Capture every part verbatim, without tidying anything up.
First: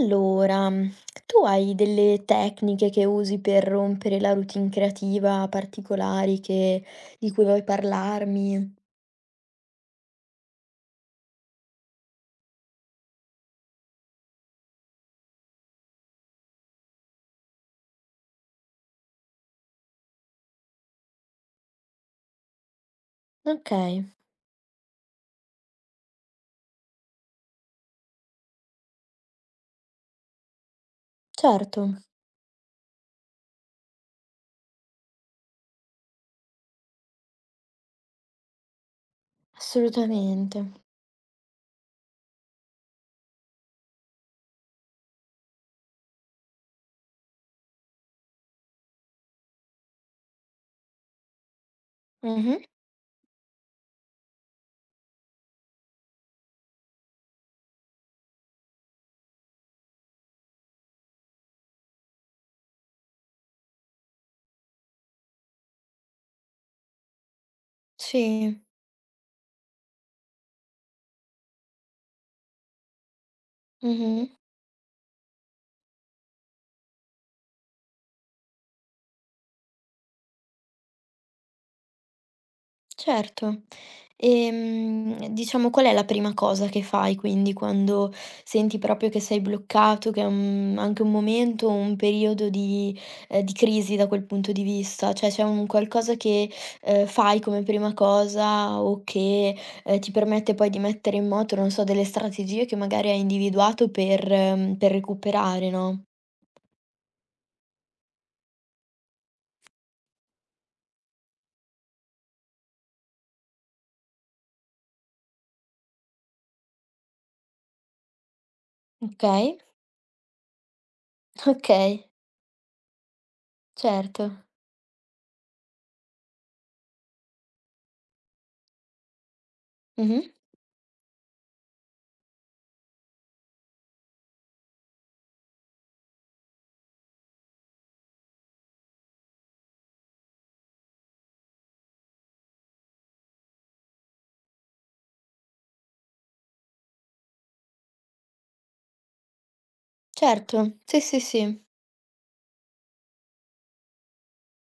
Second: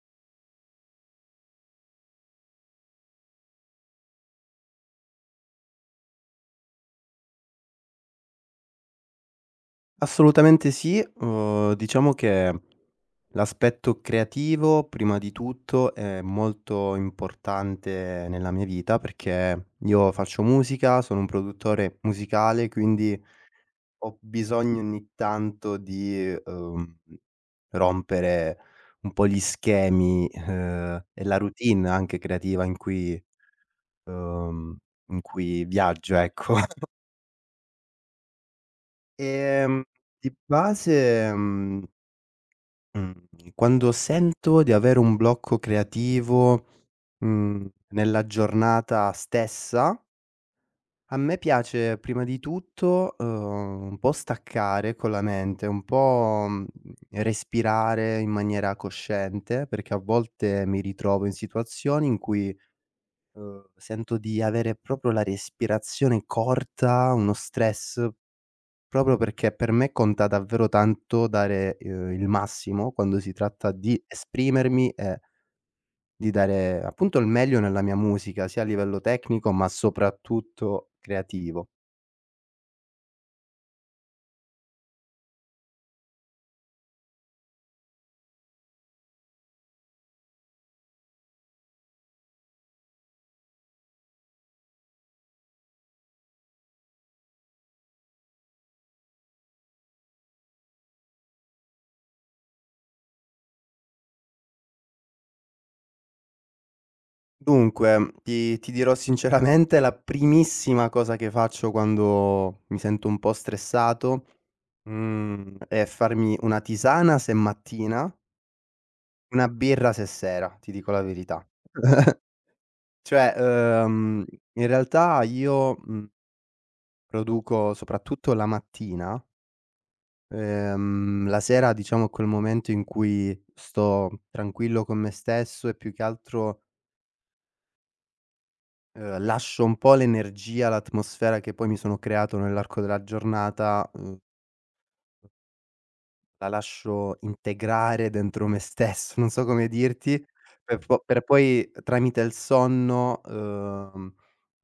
Allora, tu hai delle tecniche che usi per rompere la routine creativa particolari che di cui vuoi parlarmi? Assolutamente sì, uhm, diciamo che l'aspetto creativo prima di tutto è molto importante nella mia vita, perché io faccio musica, sono un produttore musicale, quindi Okay, ho bisogno ogni tanto di, uhm, rompere un po' gli schemi, uhm, e la certo, routine anche creativa in cui uhm, in cui viaggio, ecco. Ehm, di assolutamente. base, mhmm Mhmm, quando sento di avere un blocco creativo, mhmm, nella giornata stessa, a me piace prima di Mh-mh, tutto, uhm, un po' staccare con la mente, un po', mhmm, respirare in maniera cosciente, perché a volte mi ritrovo in situazioni in cui, uhm, sento di avere proprio la respirazione corta, uno stress. sì, Proprio perché per me conta davvero tanto dare, uhm, il massimo quando si tratta di mh-mh. esprimermi e di dare appunto il meglio nella mia musica, sia a livello tecnico, ma soprattutto creativo. Certo. Ehm, diciamo, qual è la prima cosa che fai quindi quando senti proprio che sei bloccato, che è un anche un momento, un periodo di ehm, di crisi da quel punto di vista? Cioè c'è un qualcosa che, ehm, fai come prima cosa o che, ehm, ti permette poi di mettere in moto, non so, delle strategie che magari hai individuato per mhmm, per recuperare, no. Dunque, ti ti dirò sinceramente la primissima cosa che faccio quando mi sento un po' stressato, mhmm, è farmi una tisana se è mattina, una Okay, birra se è sera, ti dico la verità. okay, Cioè, certo. uhm, in realtà io, mhmm Produco soprattutto la mattina, Mh-mh. ehm, la sera diciamo è quel momento in cui sto tranquillo con me stesso e più che altro, ehm, lascio un po' l'energia, l'atmosfera che poi mi sono creato nell'arco della giornata. Uhm La lascio integrare dentro me stesso, non so come dirti, Certo, per po sì, sì, per sì. poi tramite il sonno, uhm,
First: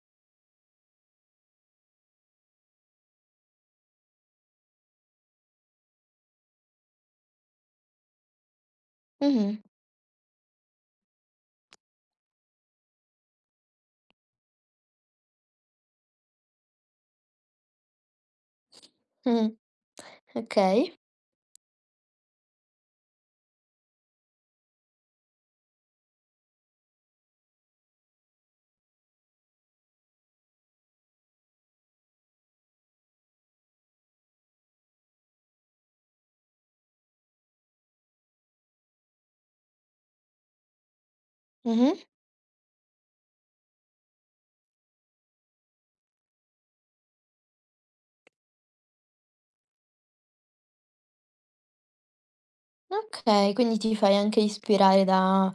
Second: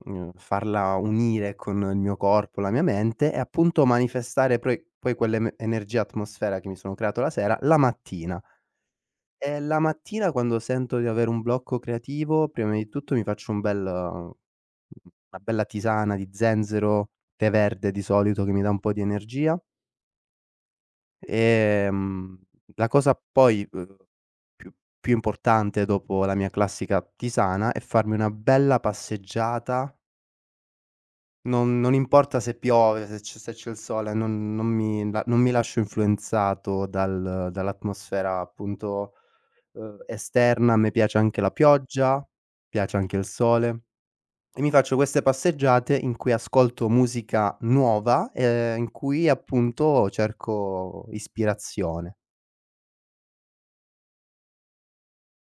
mhmm, farla unire con il mio corpo, la mia mente e appunto manifestare poi poi quell'eme energia atmosfera che mi sono creato la sera, la mattina. Mh-mh. E la mattina quando sento di avere un blocco creativo, prima di tutto mi faccio un bel eh, una bella tisana di zenzero, tè verde di solito che mi dà un po' di Mh. energia. Okay. Ehm, la cosa poi, uhm, più più importante dopo la mia classica tisana è farmi una bella passeggiata, non non importa se piove, se c'è se c'è il sole, non non mi la non mi lascio influenzato dal dall'atmosfera appunto, uhm, esterna. A me piace anche la Mh-mh. pioggia, piace anche il sole e mi faccio queste passeggiate in cui ascolto musica nuova, ehm, in cui appunto cerco ispirazione. Okay, quindi ti fai anche ispirare da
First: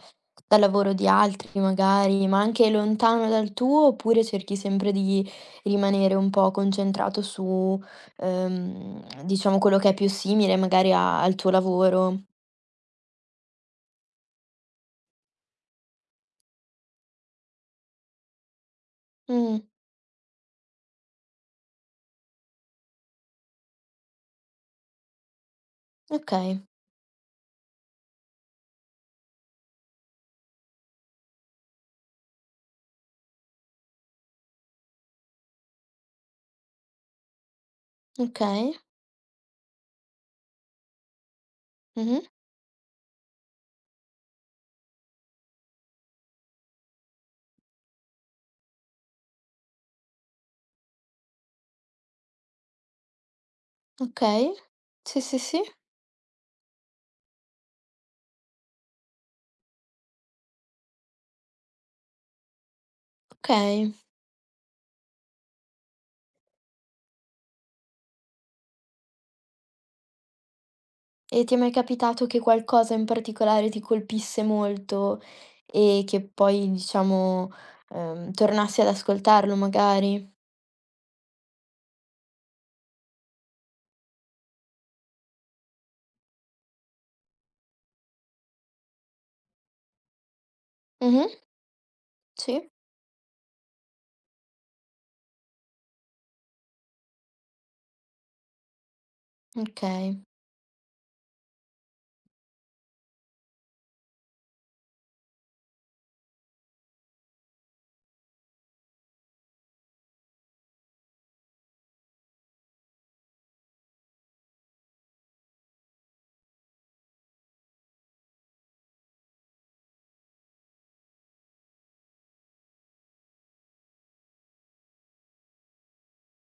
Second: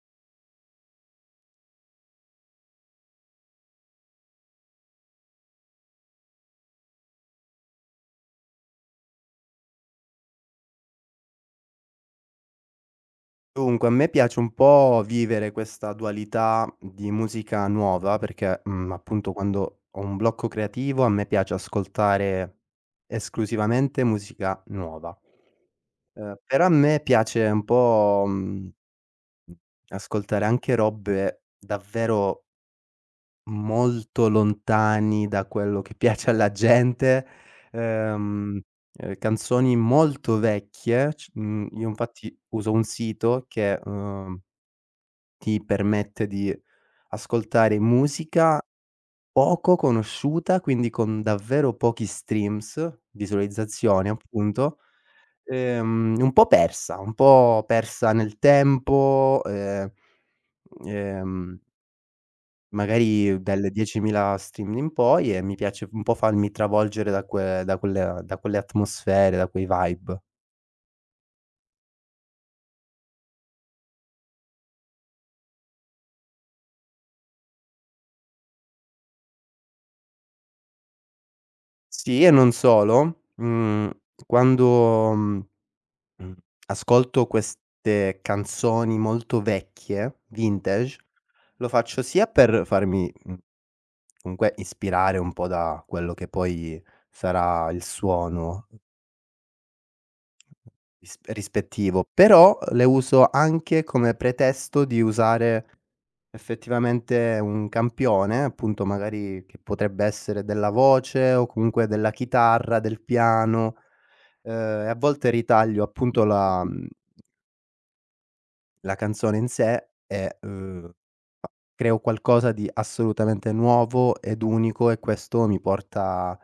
dal lavoro di altri magari, ma anche lontano dal tuo, oppure cerchi sempre di rimanere un po' concentrato su, ehm, diciamo quello che è più simile magari a al tuo lavoro? Dunque, a me piace un po' vivere questa dualità di musica nuova perché, mhmm, appunto Mh. quando ho un blocco creativo a me piace ascoltare esclusivamente musica nuova. Ehm, Okay, però a me piace un po', mhmm, ascoltare anche robe davvero molto lontani da quello che piace alla gente, ehm, okay. ehm, canzoni molto vecchie, c mhmm, io Mh-mh. infatti uso un sito che, uhm ti permette di ascoltare musica poco conosciuta, quindi con davvero pochi streams, visualizzazioni Okay. appunto, Sì, sì, sì. ehm, un po' persa, un po' persa nel tempo, ehm, ehm, magari dalle Okay. diecimila stream in poi e mi piace un po' farmi travolgere da que da quelle da quelle atmosfere, da quei vibe. E ti è mai capitato che qualcosa in particolare ti colpisse molto e che poi, diciamo, ehm, tornassi ad ascoltarlo magari? Sì, e non solo, mhmm, quando mhmm Mh. ascolto queste canzoni molto vecchie, vintage, Mh-mh, lo faccio sia per sì, farmi, mhmm, comunque ispirare un po' da quello che poi sarà il suono okay. ris rispettivo, però le uso anche come pretesto di usare effettivamente un campione, appunto magari che potrebbe essere della voce o comunque della chitarra, del piano, ehm, e a volte ritaglio appunto la mhmm La canzone in sé è, uhm, fa creo qualcosa di assolutamente nuovo ed unico e questo mi porta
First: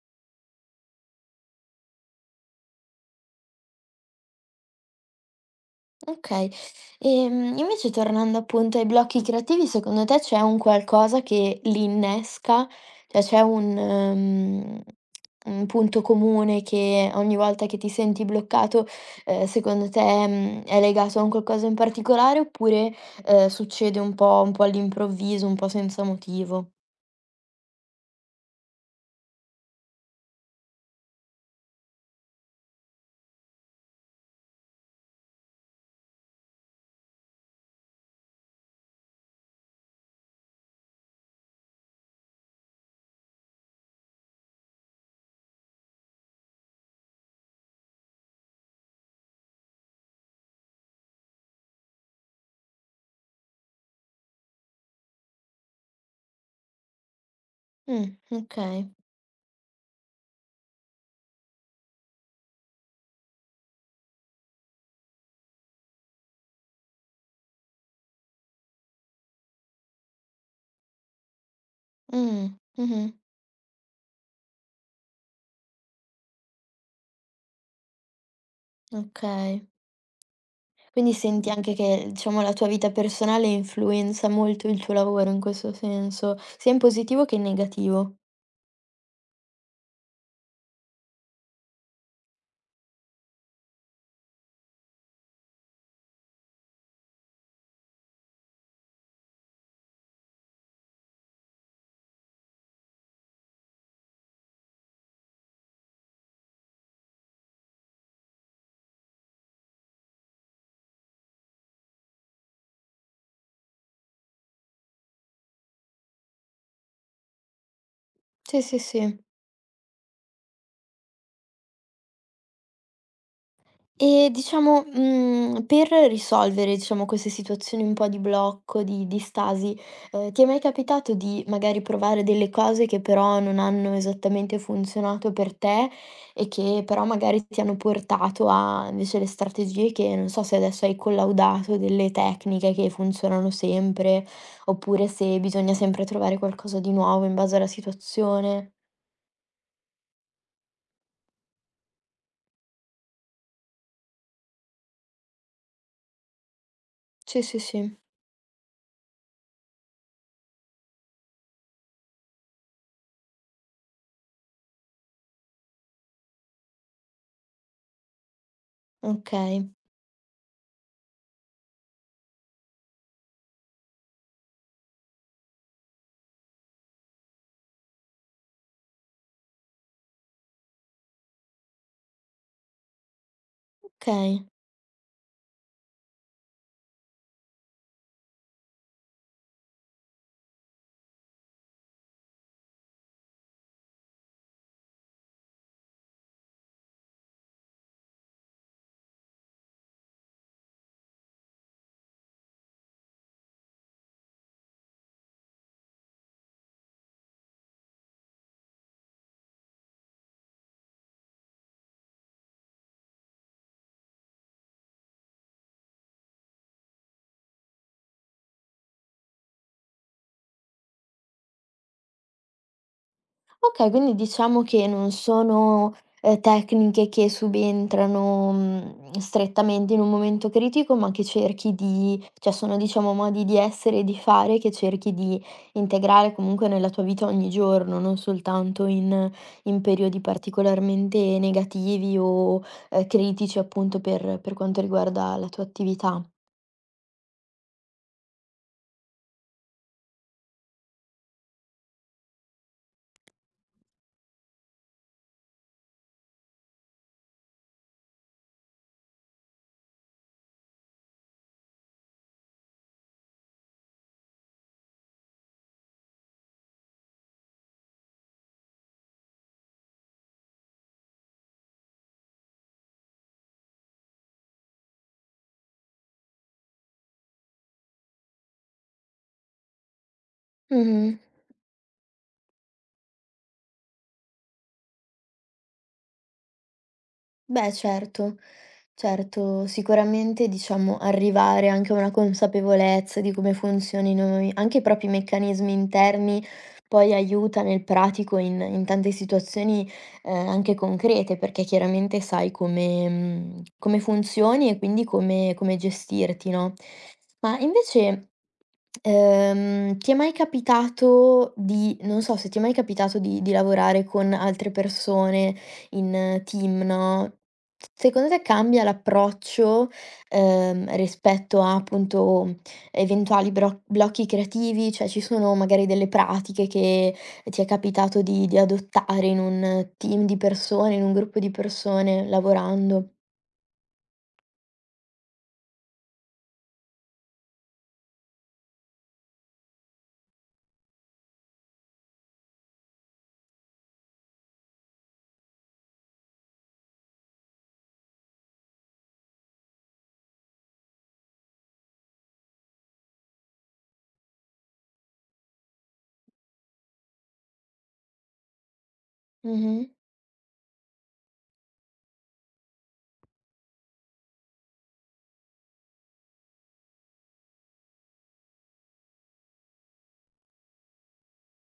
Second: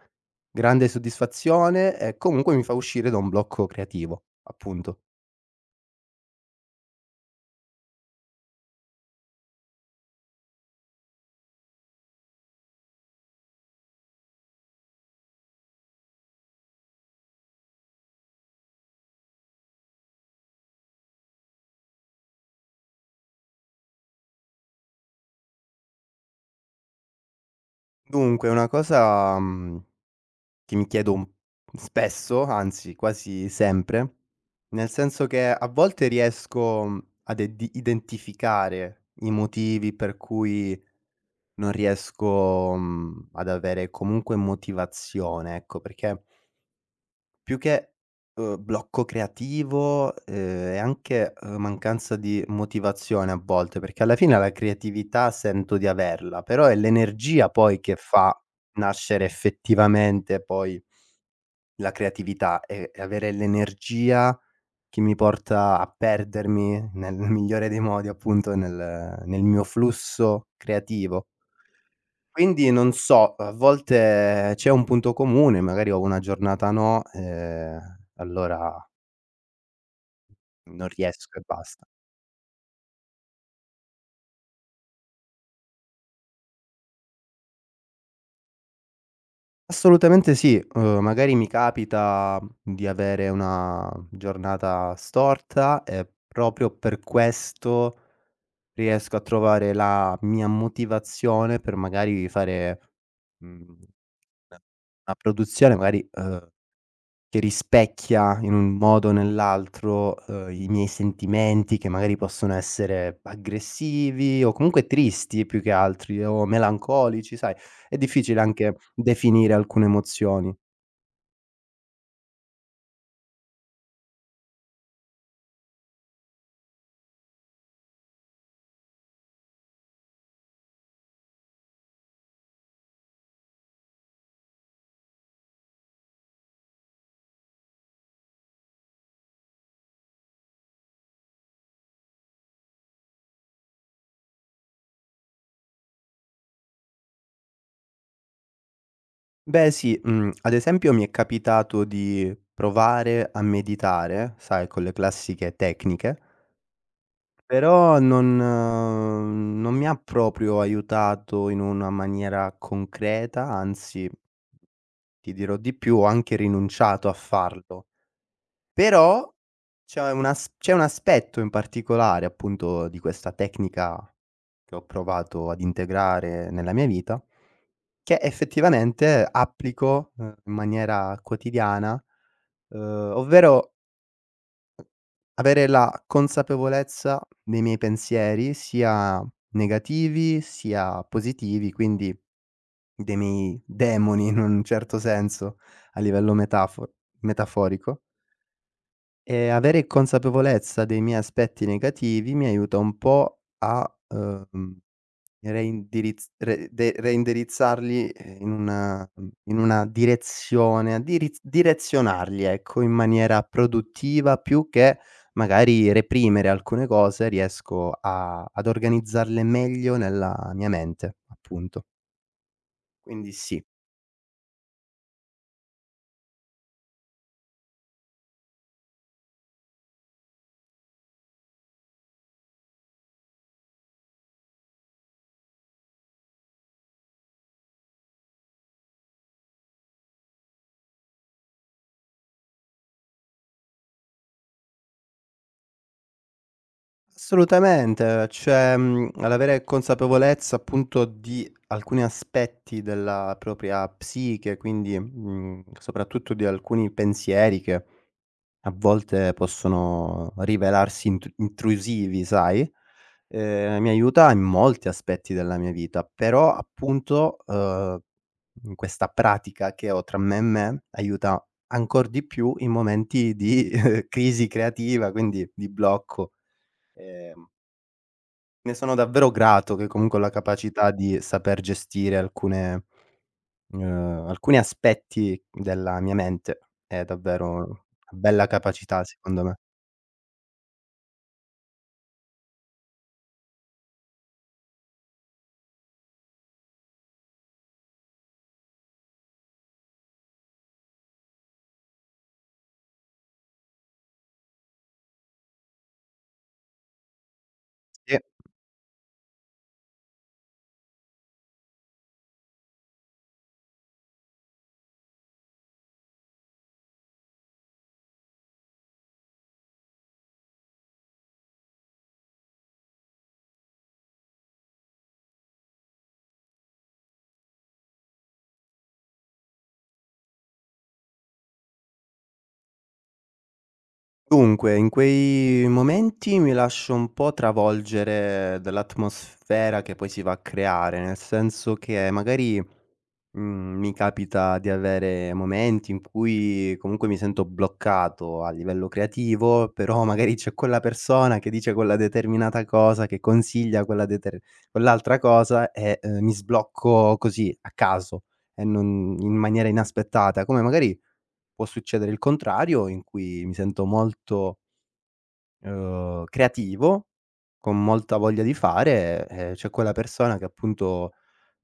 grande soddisfazione e comunque mi fa uscire da un blocco creativo, appunto. Okay. Ehm, invece, tornando appunto ai blocchi creativi, secondo te c'è un qualcosa che li innesca? Cioè c'è un mhmm, un punto comune che ogni volta che ti senti bloccato, ehm, secondo te, mhmm, è legato a un qualcosa in particolare, oppure, ehm, succede un po' un po' all'improvviso, un po' senza motivo? Dunque una cosa, mhmm, che mi chiedo un spesso, anzi quasi sempre, nel senso che a volte riesco, mhmm, ad edi identificare i motivi per cui non riesco, mhmm, ad avere comunque motivazione, ecco, perché più che, uhm, blocco creativo, ehm, è anche, uhm, mancanza di motivazione a volte, perché alla fine la creatività sento di averla, però è l'energia poi che Mh, fa okay. nascere effettivamente poi la creatività e e avere l'energia che mi porta a perdermi nel migliore dei modi appunto nel nel mio flusso creativo. Mh, Quindi non mh-mh, so, a volte c'è un punto comune, magari ho una giornata no, ehm, allora okay. non Quindi riesco e senti anche basta. che, diciamo, la tua vita personale influenza molto il tuo lavoro in questo senso, sia in positivo che in negativo. Assolutamente sì, uhm, magari mi capita di avere una giornata storta e proprio per questo riesco a trovare la mia motivazione per magari fare, mhmm, una una produzione magari, uhm Che rispecchia in un modo o nell'altro, uhm, i miei sentimenti che magari possono essere aggressivi o comunque tristi più che altri o melancolici, sai, è difficile Sì, anche sì, sì. definire alcune emozioni. E diciamo, mhmm, per risolvere, diciamo, queste situazioni un po' di blocco, di di stasi, ehm, ti è mai capitato di magari provare delle cose che però non hanno esattamente funzionato per te e che però magari ti hanno portato a invece le strategie che non so se adesso hai collaudato delle tecniche che funzionano sempre, oppure se bisogna sempre trovare qualcosa di nuovo in base alla situazione. Beh sì, mhmm, ad esempio mi è capitato di provare a meditare, sai, con le classiche tecniche, Sì, sì, sì. però non non mi ha proprio aiutato in una maniera concreta, anzi, ti dirò di più, ho anche rinunciato a farlo, però Okay, c'è un as c'è un aspetto in particolare, appunto, di questa tecnica che ho provato ad integrare nella mia vita, che effettivamente applico, uhm, in maniera quotidiana, uhm, ovvero okay. avere la consapevolezza dei miei pensieri, sia negativi sia positivi, quindi dei miei demoni in un certo senso a livello metafo metaforico. Ehm, avere consapevolezza dei miei aspetti negativi mi aiuta un po' a, uhm, reindirizz re de reindirizzarli, ehm, in una mhmm, in una direzione, a diriz direzionarli, ecco, in maniera produttiva più che magari reprimere alcune cose, riesco a ad organizzarle meglio nella mia mente, appunto. Quindi sì. Okay, quindi diciamo che non sono, ehm, tecniche che subentrano, mhmm, strettamente in un momento critico, ma che cerchi di cioè sono, diciamo, modi di essere e di fare che cerchi di integrare comunque nella tua vita ogni giorno, non soltanto in in periodi particolarmente negativi o, ehm, critici appunto per per quanto riguarda la tua attività. Assolutamente, cioè, mhmm, l'avere consapevolezza appunto di alcuni aspetti della propria psiche, quindi, mhmm, soprattutto di alcuni pensieri che a volte possono rivelarsi intr intrusivi, sai, ehm, mi aiuta in molti aspetti della mia vita, però appunto, uhm, mhmm, questa pratica che ho tra me e me aiuta ancor di più in momenti di crisi creativa, quindi di blocco. ehm Ne sono davvero grato che comunque ho la capacità Mh-mh. di saper gestire alcune uhm, alcuni aspetti della mia mente. È davvero Beh una certo, bella capacità secondo me. certo, sicuramente diciamo arrivare anche a una consapevolezza di come funzionino i anche i propri meccanismi interni, poi aiuta nel pratico in in tante situazioni, ehm, anche concrete, perché chiaramente sai come mhmm, come funzioni e quindi come come gestirti, no. Ma Sì. invece, ehm, ti è mai capitato di non so se ti è mai capitato di di lavorare con altre persone in eh, team, no? Secondo te cambia l'approccio, ehm, rispetto a, appunto, eventuali bro blocchi creativi? Cioè, ci sono magari delle pratiche che ti è capitato di di adottare in un team di persone, in un gruppo di persone lavorando? Dunque, in quei momenti mi lascio un po' travolgere dall'atmosfera che poi si va a creare, nel senso che magari Mhmm, mi capita di avere momenti in cui comunque mi sento bloccato a livello creativo, però magari c'è quella persona che dice quella determinata cosa, che consiglia quella deter quell'altra cosa e, ehm, mi sblocco così a caso e non in maniera Mh-mh. inaspettata, come magari può succedere il contrario in cui mi sento molto, ehm, creativo, con molta voglia di fare e c'è quella persona che appunto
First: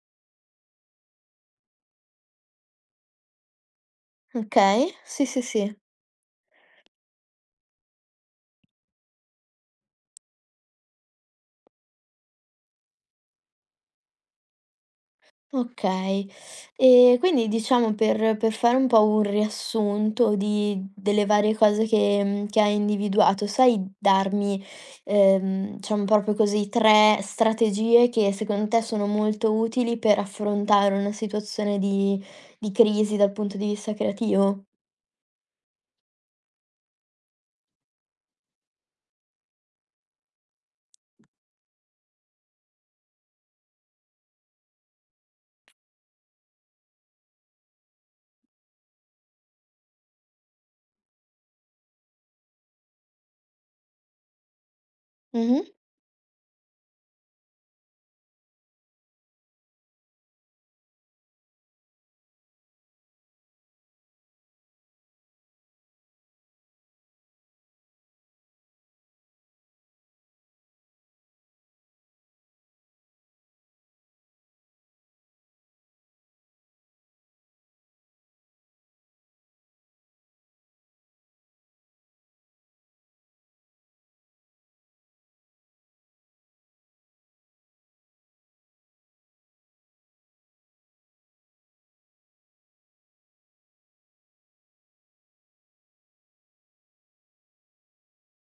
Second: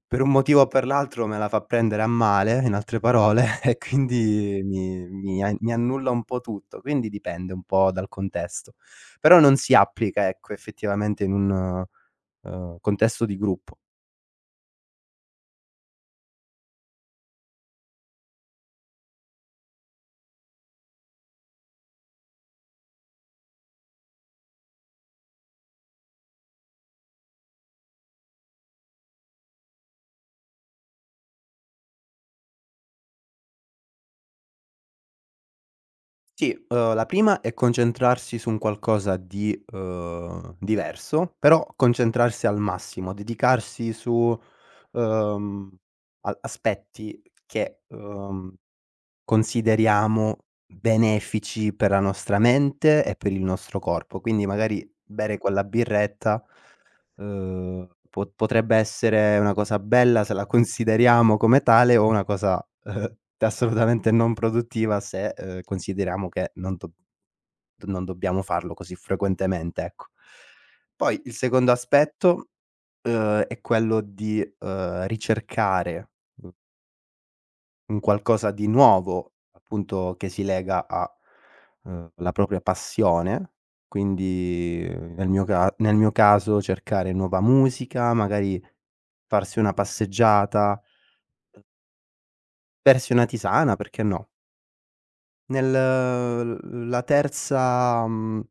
per un motivo o per l'altro me la fa prendere a male, in altre parole, e quindi Okay, mi sì, sì, mi a mi sì. annulla un po' tutto, quindi dipende un po' dal contesto. Però non si applica, ecco, effettivamente in un, uhm, contesto di gruppo. Okay. E quindi diciamo, per per fare un po' un riassunto di delle varie cose che mhmm, che hai individuato, sai darmi, ehm, diciamo proprio così tre strategie che secondo te sono molto utili per affrontare una situazione di di crisi dal punto di vista creativo? Sì, uhm, la prima è concentrarsi su un qualcosa di, uhm, diverso, però concentrarsi al massimo, dedicarsi su, uhm, a aspetti che, uhm Consideriamo benefici per la nostra mente e per il nostro corpo. Quindi magari bere quella Mh-mh. birretta, uhm, po potrebbe essere una cosa bella se la consideriamo come tale o una cosa, uhm, assolutamente non produttiva se, uhm, consideriamo che non do non dobbiamo farlo così frequentemente, ecco. Poi il secondo aspetto, uhm, è quello di, uhm, ricercare un qualcosa di nuovo, appunto, che si lega a, uhm, la propria passione, quindi eh, nel mio ca nel mio caso cercare nuova musica, magari farsi una passeggiata, bersi una tisana, perché no. Nel l la terza mhmm,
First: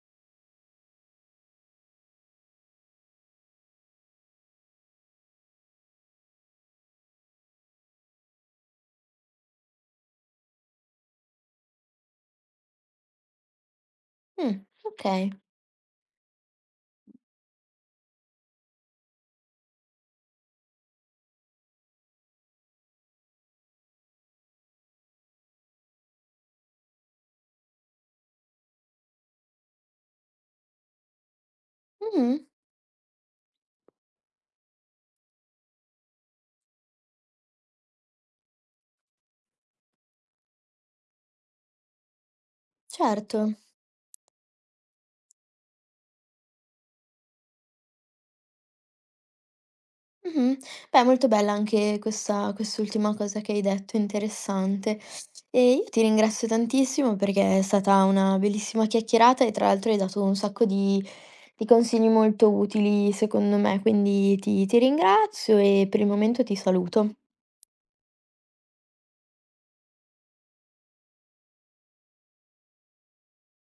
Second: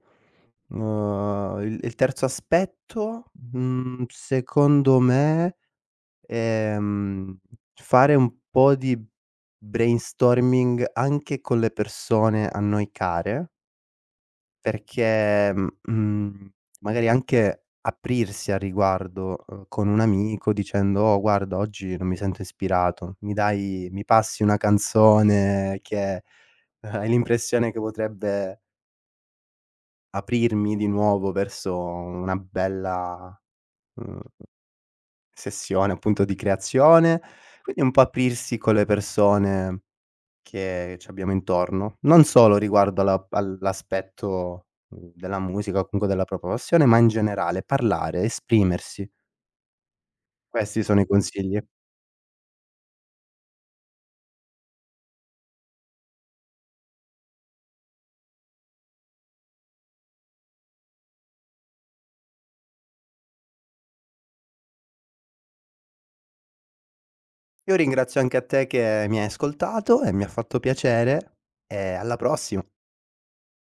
uhm, il il terzo aspetto, mhmm, secondo me, ehm, fare un po' di brainstorming anche con le persone a noi care. Mh, okay. Perché, mhmm, magari anche aprirsi al riguardo, uhm, con un amico dicendo: "Oh guarda, oggi non mi sento ispirato, mi dai mi passi una canzone che hai l'impressione che potrebbe aprirmi di nuovo verso Mh-mh, una bella, uhm, sessione appunto di creazione." Quindi un po' aprirsi con le persone che ci abbiamo intorno, non solo riguardo alla certo. all'aspetto, mhmm, della musica o comunque della propria passione, ma in generale parlare, esprimersi. Mh-mh. Questi sono Beh, i molto bella consigli. anche questa quest'ultima cosa che hai detto, interessante. E io ti ringrazio tantissimo perché è stata una bellissima chiacchierata e tra l'altro hai dato un sacco di di consigli molto utili secondo me, quindi ti ti ringrazio e per il momento ti saluto. Io ringrazio anche a te che mi hai ascoltato e mi ha fatto piacere e alla prossima.